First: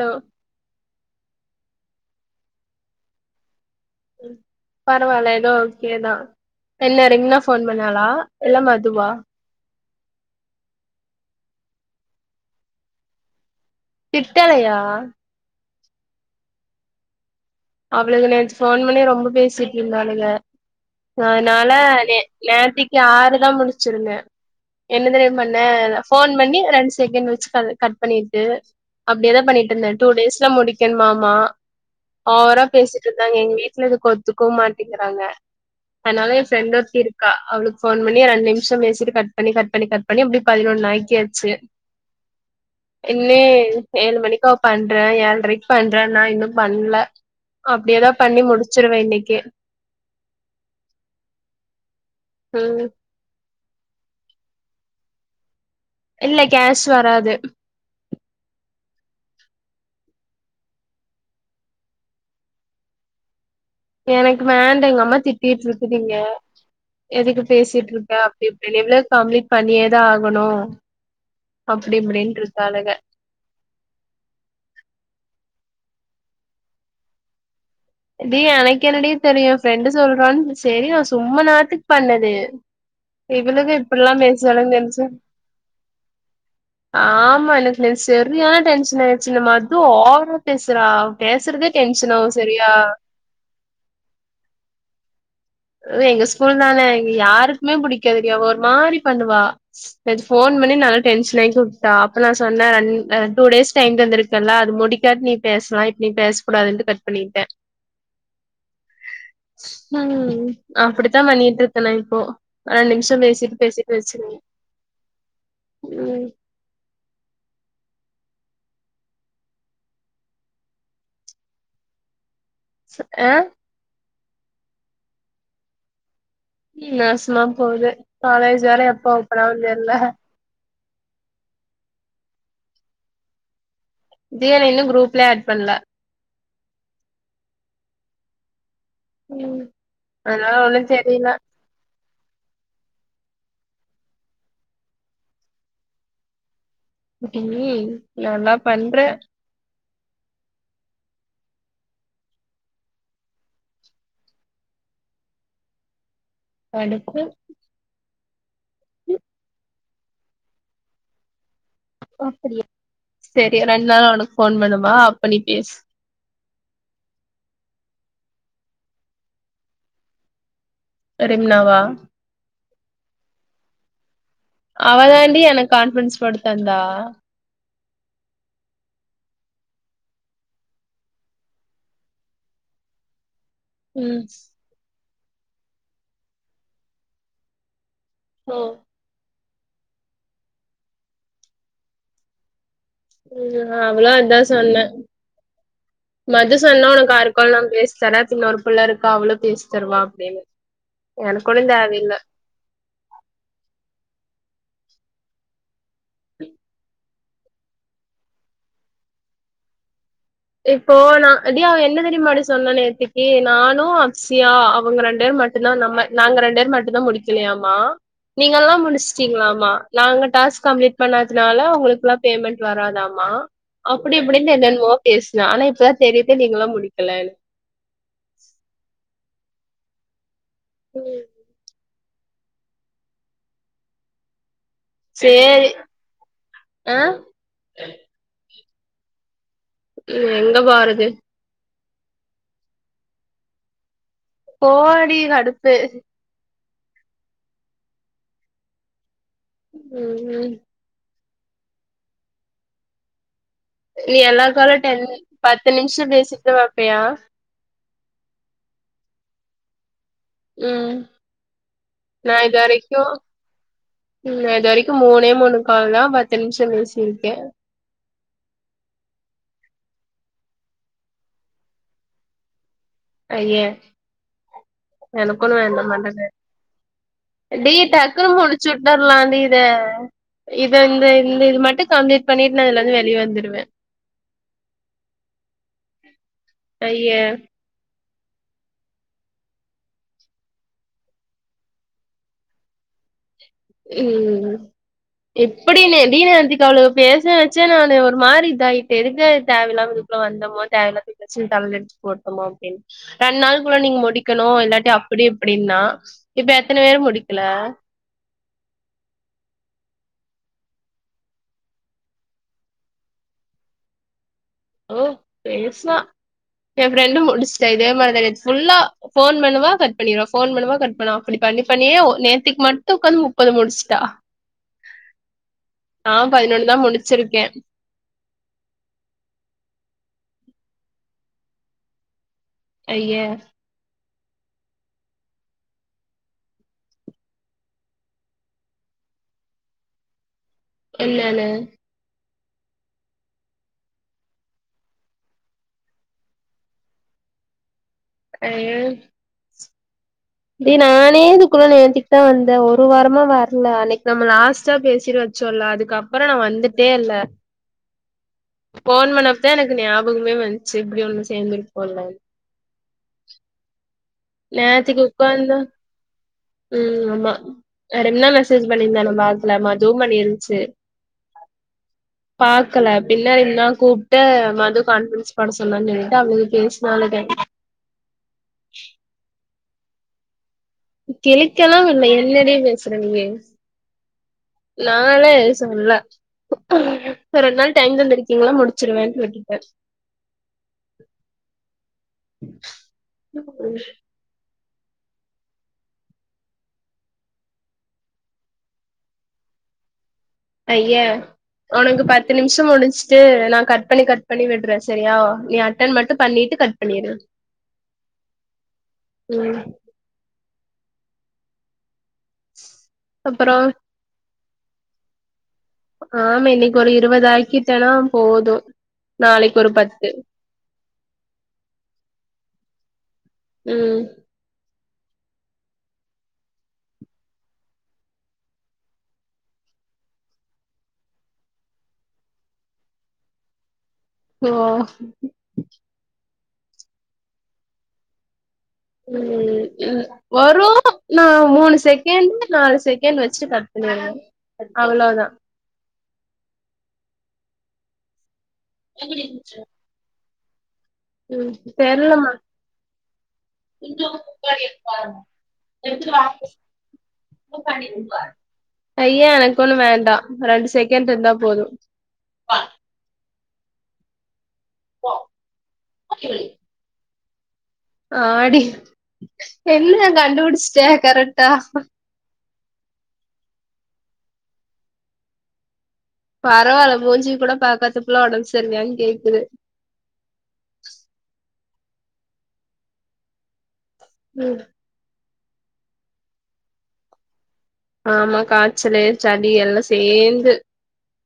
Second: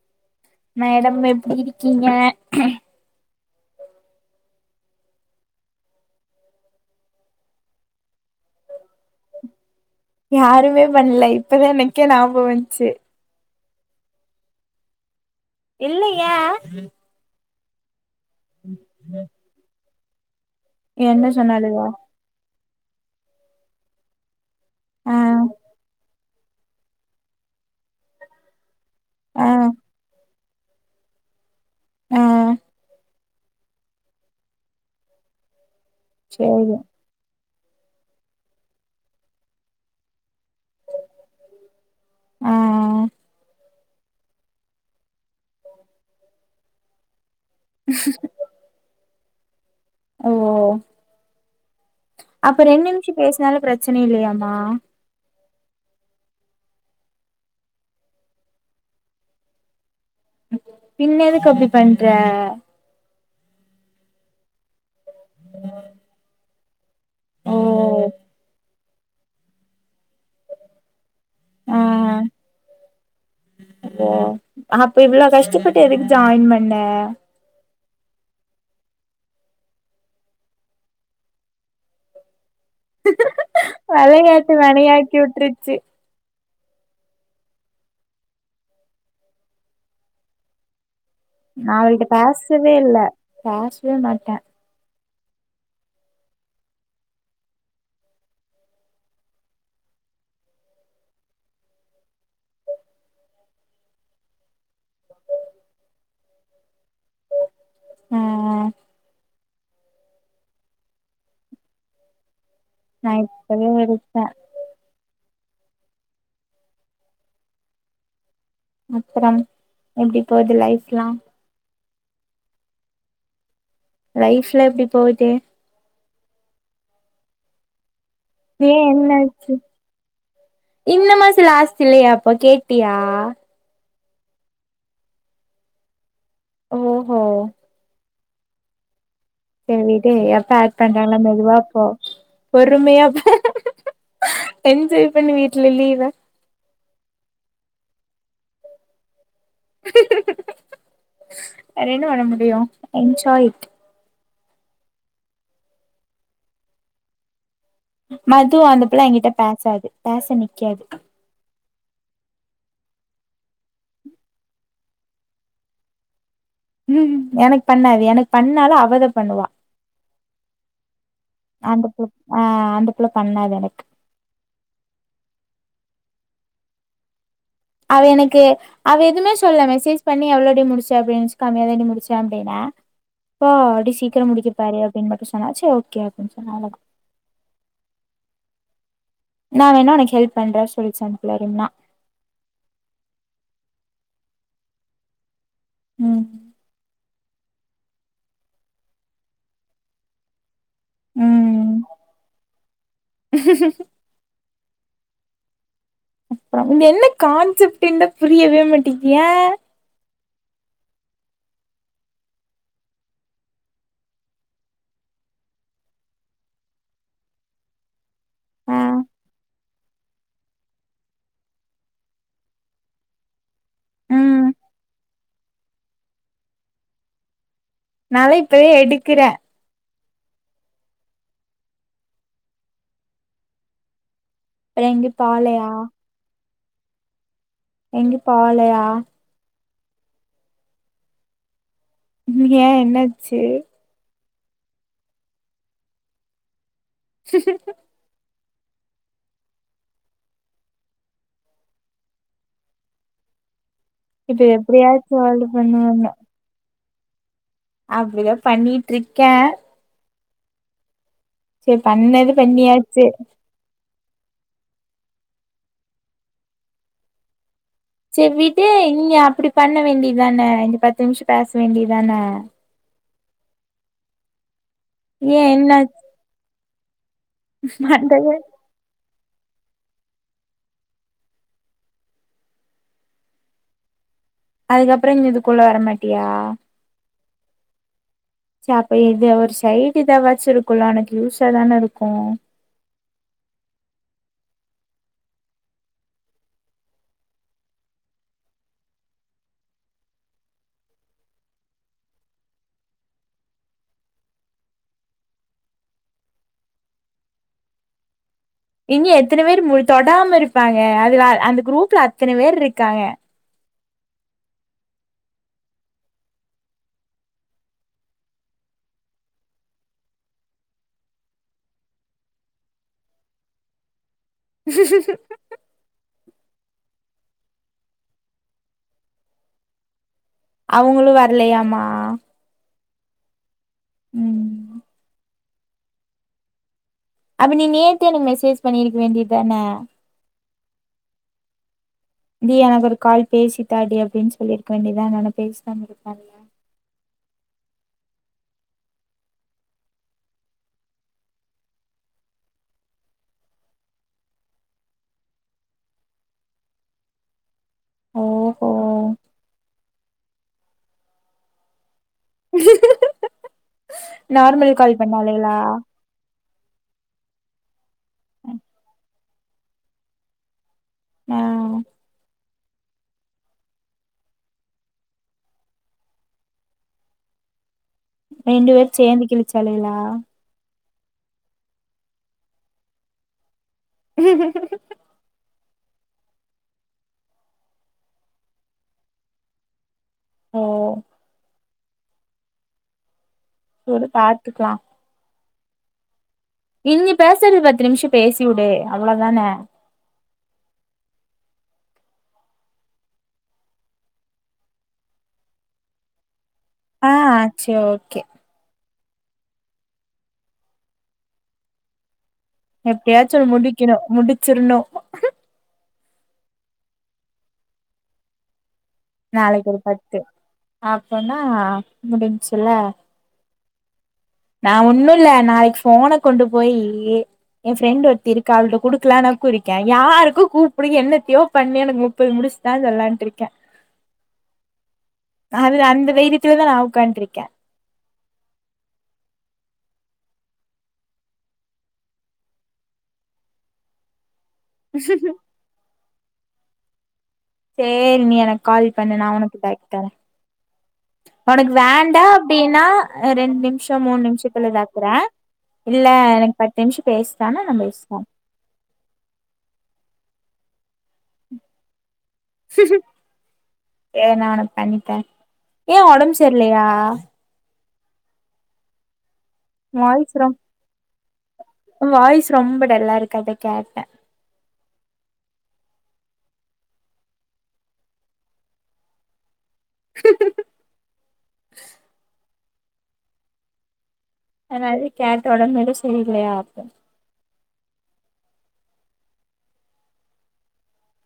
Hello madam எப்டி இருக்கீங்க பரவாயில்ல ஏதோ ஓகேதா என்ன ரிங்கன்னா ஃபோன் பண்ணாளா இல்ல மதுவா யாருமே பண்ல இப்பதா எனக்கே ஞாபகோ வந்ச்சு திட்டலையா இல்ல ய அவளுகே நேத்து ஃபோன் பண்ணி ரொம்ப பேசிட் இன்னாளுக என்ன அதனால சொன்னாளுக நே நேத் விக்கி ஆருதா முடிச்சிருங்க என்ன ஆ தெரிமா பண்ணே ஃபோன் பண்ணி ரெண்டு செகண்ட் வெச்சு கால் கட் பண்ணிட்டு அப்டியேதா ஆ பண்ணிட்டு இருந்தே டூடேஸ் முடிக்கன் மாமமா ஆ ஓவரா பேசிட்டு இருந்தாங்க எங்க வீட்ல இதுக்கு ஒத்துக்கவும் மாட்டேங்கிறாங்க அதனாலா என் பிரண்டு சேரி ஒருத்தி இருக்கா அவளுக்கு ஃபோன் பண்ணி ரண்டுமிஷம் பேசிட்டு கட் பண்ணி கட் பண்ணி கட் பண்ணி அப்டி பதினொன்னாக்கியாச்சு ஆ [unintelligible] ஏழு மணிக்க அவ பண்றேன் ஏழரைக்கு பண்றேன் நான் இன்னும் பண்ல அப்டியேதா பண்ணி முடிச்சிருவே இன்னைக் ஓகே ஓ அப்ப ம் ரெண்டு நிம்ஷ பேசுனாலு பிரச் ரச்சன இல்லையாமா இல்ல கேஷ் வராது பின்ன எதுக்கு அப்டி பண்ற எனக்கு வேண்டா எனக் திட்டிட்டு இருக்குதுங்க எதுக்கு ஓ பேசிட்ருக்க அப்டி இப்டின் எவ்ளோ கம்ப்ளீட் பண்ணியே தா ஆகணு ஆ அப்டி இப்டின்ருக்காளுக டு எதுக்கு ஜாயின் பண்ண அடி எனக்கு என்னடி தெரியு ஃப்ரெண்டு சொல்றான்னு செரி நா சும்மா நேரத்துக் பண்ணது இவளுக இப்பிட்லா வெளையாட்டு பேசுவாளுகன்னு தெரிஞ்சா வெனையாக்கி விட்ருச்சு ஆமா எனக்கு இன்னைக்கு செரியான டென்ஷன் ஆய்ருச்சு இந்த மது ஓவரா பேசுறா பேசுறதே நா அவள்ட்ட டென்ஷன் ஆவு செரியா பேசவே இல்ல பேசவே மாட்டே எங்க ஸ்கூல் நாலே யாருக்குமே பிடிக்காதுரி அவ ஒரு மாரி பண்ணுவா போன் பண்ணி நல்லா டென்ஷன் ஆக்கி உட்டா அப்ப நா சொன்னே அன் டூ டேஸ் டைம் தந்துருக்கெல அது முடிக்காட் நீ பேஸ்லா இப்ப நீ பேச கூடாதுன்டு கட் பண்ணிட்டே உம் உம் உம் அப்டித்தா பண்ணிட்ருக்க நா இப்பொ நால் நா நிம்ஷொ பேசிட்டு இப்பவே பேசிட்டு இருக்கே வச்சிருங் உம் அப்றம் எப்டி போகுது லைஃப்ல்லா ஆஹ் லைஃப்ல எப்டி போகுது ம் நாசமா போகுது காலேஜ் ஏ வேற எப்ப ஓபன் என்னாச்சு ஆகுன் தெர்ல இந்த மாசொ லாஸ்ட் இல்லையா அப்பொ ‌கேட்டியா தியா ‌இன்னு குரூப்ல ஆட் பண்ல ஓஹோ ம் செரிடே அதனால எப்ப ஏட் ஒன்னு பண்றாங்கலா தெரில மெதுவாப்போ பொறும்மையாப் என்ஜாய் பண்ணு வீட்ல லீவ்வ குட்டி நீ நல்லா பண்ற வேற என்ன பண்ண முடியும் எஞ்ஜாய்ட் அடுத்து மத் தூ அந்தப்புள்ள எங்கிட்ட பேசாது பேச நிக்காது அப்படியா செரி ரெண் நாள் உனக் போன் பண்ணுமா அப்ப நி பேசு ஹூ எனக் பண்ணாது எனக் பண்ணாலும் அவத பண்ணுவா ரெம்னாவா அந்தப் பு ஹா அந்தப் புள பண்ணாத் எனக் அவதாண்டி எனக் கான்ப்ரன்ஸ் போட்டுத்தந்தா அவ எனக்கு அவ எதுமே சொல்ல மெசேஜ் பண்ணி எவ்ளோடி முடிச்ச அப்படின்னுச் காமி அதுர முடிச்சே அப்டீன்னா பா அடி ம் சீக்கிரம் முடிக்க பாரு ன்மட்டு சொன்னா ச்சே ஓகே அப்டீன்சொன்ன அவலதா ஒ நா வேன்ணா உனக் ஹெல்ப் பண்ற சொல்ச் அந்த புள்ள ரிம்னா ம் அவ்ளோ அத்தா சொன்ன ம் மது சொன்னா உனக்காரு கொள்ளம் பேச் தர்ரே பின்னொரு பிள்ள ருக்கா அவ்ளு பேச் தருவா அப்படின்னு ம் எனக்கொன்னுந்தேவயில்ல அப்றொம் [unintelligible] என்னைக் கான்செப்ட்டென்ன புரியவே மாட்டிக்யே இப்போ நா டியா அவ என்ன தெரியுமாடி சொன்ன நேத்திக்கி நானு அப்சியா அவ்ங்க ரெண்டேர் மட்டுந்தா நம்ம நாங்க ரெண்டேர் மட்டுந்தா முடிக்கலயாமா நீங்கல்லா ஆ முடிச்ட்டீங்ளாமா நாங்க டாஸ்க் கம்ப்ளீட் பண்ணத்னால அவ்ங்களுக்குலாம் பேமெண்ட் வராதாமா அப்படி ம் இப்டின்னு என்னென்மோ பேஸ்னா இப்தான் தெரிய்து நீங்களாம் முடிக்கலெனு நால்லெ இப்பவே எடுக்கிறே ம் ப்பலா எங்யு பாளயா சேரி ஆ எங்யு போவ்லயா ஆ எங்க போருது ஏ என்னாச்சி போடி கடுப்பு [inaudible] ம் ம் நீ இப்ப எல்லா காலு டென் எப்டியாச்சு சால்வ் பத்து பண்ணுவாங்க நிம்ஷ பேசிப்பல இப்பயா அப்டிதா பண்ணிட்டு இருக்கேன் ம் சரி பண்ணது நா இது பண்ணியாச்சு வரைக்கு ம் நா இது வரைக்கு மூணே மூணு கால் தா பத்து நிமிஷம் பேசியிருக்கே சேரி விடு நீங்க அப்டி பண்ண வேண்டியதானே இங்க பத்து நிமிஷம் பேச வேண்டியதுதானே ஐயே ஏ எனக்கு ஒன்னு வேண்ட என்னாச்சு மண்ட காய்து டி டக்குனு பண்றது முடிச்சு விட்ட நா வந்து இத இத இந்த இந்த இது மட்டும் கம்ப்ளீட் பண்ணிட்டு நா இதுல இருந்து வெளியே வந்துடுவே அதுக்கப்புறோ இங்க இதுக்குள்ள வரமாட்டியா ஐய அப்ப இது ஒரு சைடு இத வச்சுருக்குல உனக்கு யூசா தான இருக்கு ம் எப்டினு டி நேத்துக்கு அவளுக்கு பேச வச்ச நானு ஒரு மாரி இதாயிட்டே எதுக்கு தேவல்லாம இதுக்குள்ள வந்தோமோ தேவல்ல தச்சு தல அடிச்சு போட்டமோ அப்டின்னு ரெண்டு நாளுக்குள்ள நீங்க முடிக்கணு இல்லாட்டி அப்டி இப்டினுன்னா இப்ப எத்தன பேரு முடிக்கல இங்க எத்தன பேர் மு தொடாம இருப்பாங்க அதுல அந்த குரூப்ல அத்தன பேர் இருக்காங்க ஓ பேசுவா எ ஃப்ரெண்டும் முடிச்சுட்டா இதே மாரி தா நேத்து ஃபுல்லா போன் பண்ணுவா கட் பண்ணிருவா போன் பண்ணுவா கட் பண்ணுவ அப்டி பண்ணி பண்ணியே நேத்துக்கு மட்டும் உட்காந்து முப்பது முடிச்சுட்டா அ பதினொன்னுதா முடிச் வச்சிருக்கே அவங்களு வரலையாமா ஐய ம் அப்ப நீ நேத்தே எனக்கு மெசேஜ் பண்ணிருக்க வேண்டியது தான என்னனு டி எனக்கு ஒரு கால் பேசி தாடி அப்டின்னு சொல்லியிருக்க வேண்டியதான நா பேசி தந்துருப்பால்ல ஐய டி நானே இதுக்குள்ள நேத்திக்குதா வந்தே ஒரு வாரமா வரல அன்னைக்கு நம்ம லாஸ்ட்டா பேசிட்டு வச்சோல அதுக்கப்புற நா வந்துட்டே இல்ல ஓஹோ போன் பண்ண தா எனக்கு ஞாபகமே வந்துச்சு இப்டி ஒண்ணு சேந்துருக்கோம்லனு நார்மல் கால் நேத்திக்கு உக்காந்த பண்ணாளுகளா ம் ஆமா வேற என்ன மெசேஜ் பண்ணிருந்த நம்ம ஆள் லாம ஜூம் பண்ணி இருந்ச்சு அ பாக்கல பின்ன நின்னா கூப்ட்டு மது கான்பிரன்ஸ் போட சொலான்னு சொல்லிட்டு அவளுக்கு பேசினாலுக ரெண்டு பேர் சேந்து கிழி சாளுகலா கிளிக்கல்லா இல்ல என்னடி பேசுற நீயி நான்லா சொல்ல ரெண்டு நாள் டைம் தந்திருக்கீங்களா முடிச்சிருவேன்னு விட்டுட்டே ஓ விடு பாத்துக்லா இங்ங பேஸ்றது பத்து நிம்ஷோ பேசி விடே அவ்ளோதான ஐய்ய ஒனக்கு பத்து நிம்ஷோ முடுச்ட்டு நா கட் பண்ணி கட் பண்ணி விட்றே செரியா நீ அட்டன் மட்டூ பண்ணிட்டு கட் பண்ணிரு ஆ செரி ஒகே ம் எப்டியாச்சு அப்புறோ முடிக்ணூ முடி சிருணோ ஆம இன்னைகு ஒரு இருவதாகிடனா போதூ நாளைகொரு பத்து அப்பனா முடுஞ்ச் இல்ல ம் நா ஒன்னூ இல்ல நாளைக் ஃபோன கொண்டு போயி ஏ ஃப்ரெண்ட் ஒருத்தி இருகா அவள்ட குடுக்லானா குடுக்கே யாருகூ கூப்டு என்னத்யோ பண்ணு எனக்கு முப்பது முடுஸ்டா சொல்லான்ட்டு இருக்கே ஓஓ இதுதா நா உட்காண்ருகே ம் ம் வரூ நா மூணு செகேண்ட் நாலு செகேண்ட் வச்சுட் கட் பண்ணிடுவ அவ்ளோ தா சேரி நீ எனக் கால் பண்ணு நா கணக்ட் தரே ம் உனக்கு வேண்டா தெர்லமா அப்டினா ரெண்டு நிம்ஷோ மூண் நிம்ஷதுல வக்றே இல்ல எனக்கு பத்து நிம்ஷோ பேஸ்றானா நம்பேஸ்ரே ஐயே எனக்கு ஒண்ணு வேண்டா ரெண்டு செக் செகன்ட் இருந்தா போதும் ஏன்ன அனுப் கண்ணிப்பே ஏன் ஒடம் செர்லயா ஆ அடி என்னா வாய்ஸ் ரொம் கண்டுடுச்ட்டே கரெட்டா வாய்ஸ் ரொம்ப டல்லா இருக்க அத கேட்டெ பரவால்ல மூஞ்சி கூட பாக்காதகுள்ள ஒடம் செர்லயானு கேக்குது [inaudible] ம் என்னது கேட்ட உடு மேலு சொல்றயா ஆமா காச்சலு சளி எல்லா சேந்து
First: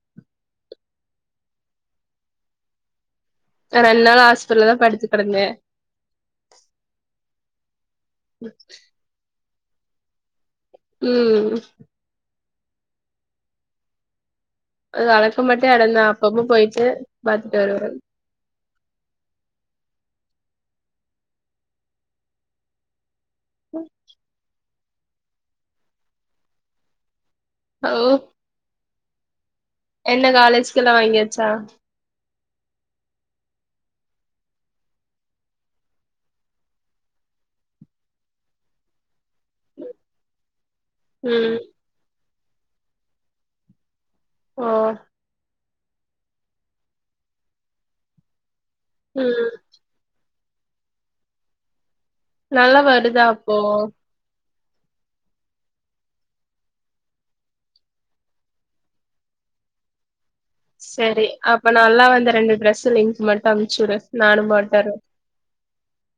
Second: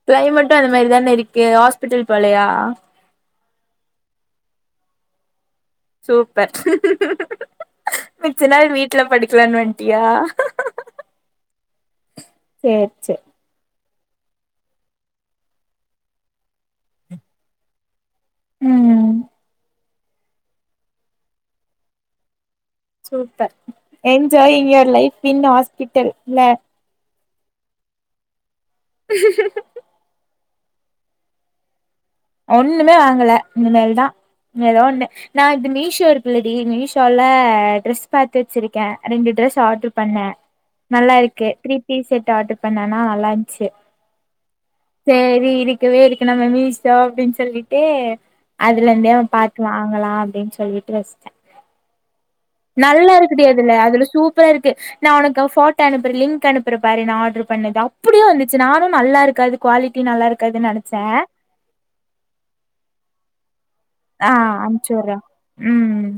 க்ளைமெட்டு அந்த மாரி தானே இருக்கு ஹாஸ்பிட்டல் போலயா நா ரெண்டு நாளா ஹாஸ்பிட்டல்ல தா படுத்து கெடந்தே சூப்பர் மிச்ச நாள் வீட்ல படுக்லானு வந் அப்டியா ம் சேர் செர் அது அளக்க மட்டே அடந்தா அப்ப அப்ப போய்டு பாத்துட்டு வருவ. ம்ம் சூப்பர் என்ஜாயிங்க. லைப் பின் ஆஸ்பிட்டல் இல்ல ஓ என்ன காலேஜ்கெல்லா வாங்கியாச்சா ஒண்ணுமே வாங்கல இனிமேல்தா ஏதோ ஒண்ணு நா இது மீஷோ இருக்குல்லடி மீஷோல்ல ட்ரெஸ் பாத்து வச்சிருக்கெ ரெண்டு ட்ரெஸ் ஆர்டர் பண்ண நல்லா இருக்கு ம் த்ரீ பீஸ் செட் ட் ஆர்டர் பண்ணனா நல்லா இஞ்ச்சு. ஓ சேரிடீ க்கவே இருக்கு நம்ம மீஸ் ஷோ அப்டின்னு சொல்லிட்டு அதுல இந்தே ம் நம்பாத்து வாங்கலா அப்டின் சொல் சொல்லீட்டு வஸ்ட. நல்லா வருதா இருக்குடீ அப்போ அதுல அதுல சூப் ப்பரா இருக்கு. நா உனக்கு ஃபோட்டோ அனுப்பர லிங்க் அனுப்பர பாரு. நா ஆட்ர் பண்ணத. அப்டியே வந்துச்சு நானு நல்லா இருக்காது குவாலிட்டி நல்லா இருக் செரி அப்ப நல்லா வ த ரெண்டு டிரெஸ்ஸு லிங்க் மட் அனுப் ஆஹ் அம்சூற உம்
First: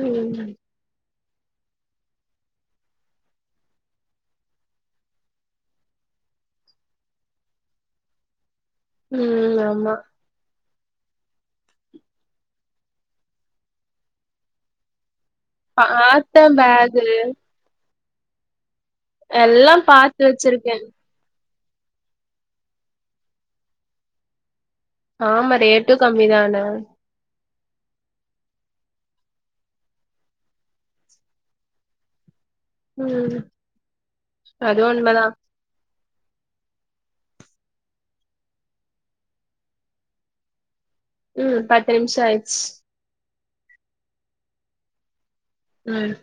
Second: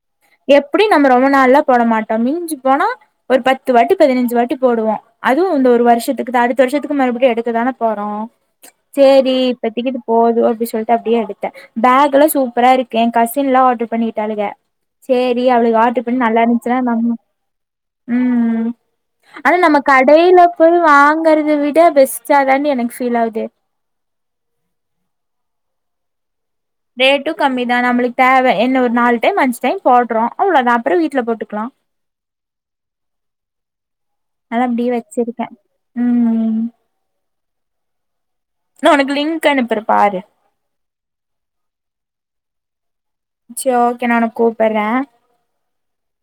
ம் எப்டி நம்ம ரொம நாள்ல்லா போட மாட்டோ. மிஞ்சி போனா ஒரு பத்து வாட்டி பதினஞ்சு வாட்டி போடுவோ. அதுவு இந்த ஒரு வர்ஷத்துக்குதா அடுத்த வர்ஷத்துக்கு மறுபிடியு எடுக்கதான போறோ. சேரி ம் இப்பத்திக்கு ஆமா இது போது அப்டி சொல் டு அப்டியே எடுத்த பேகெல்லா சூப்பரா இருக்கு என் கசின்ல்லா ஆட்ர் பண்ணிட்டாளுக. சேரி அவளுக்கு ஆட்ரு பண்ணி பாத்த நல்லா இருந்ச்சுன்னா நம் பேகு உம் அனா எல்லா நம்ம பாத்து கடைல போய் வச்சிருக்கே வாங்கறது விட் ட பெஸ்டா தான்டி எனக்கு ஃபீல் ஆவுது ஆமா ரேட்டு கம்மி தான ரேட்டுக் கம்மிதா நம்ளுக்கு தேவ என்ன ஒரு நாலு டைம் அஞ்சு டைம் போட்றோ அவ்ளோ தா அப்றொ வீட்ல போட்டுக்லா உம் அது உண்மதா உம் நா உனக்கு லிங்க் அனுப்ற பாரு உம் பத்து நிம்ஷொ ஆயிர்ச் சே ஓகே நா ஒனக் கூப்புர்ர உம்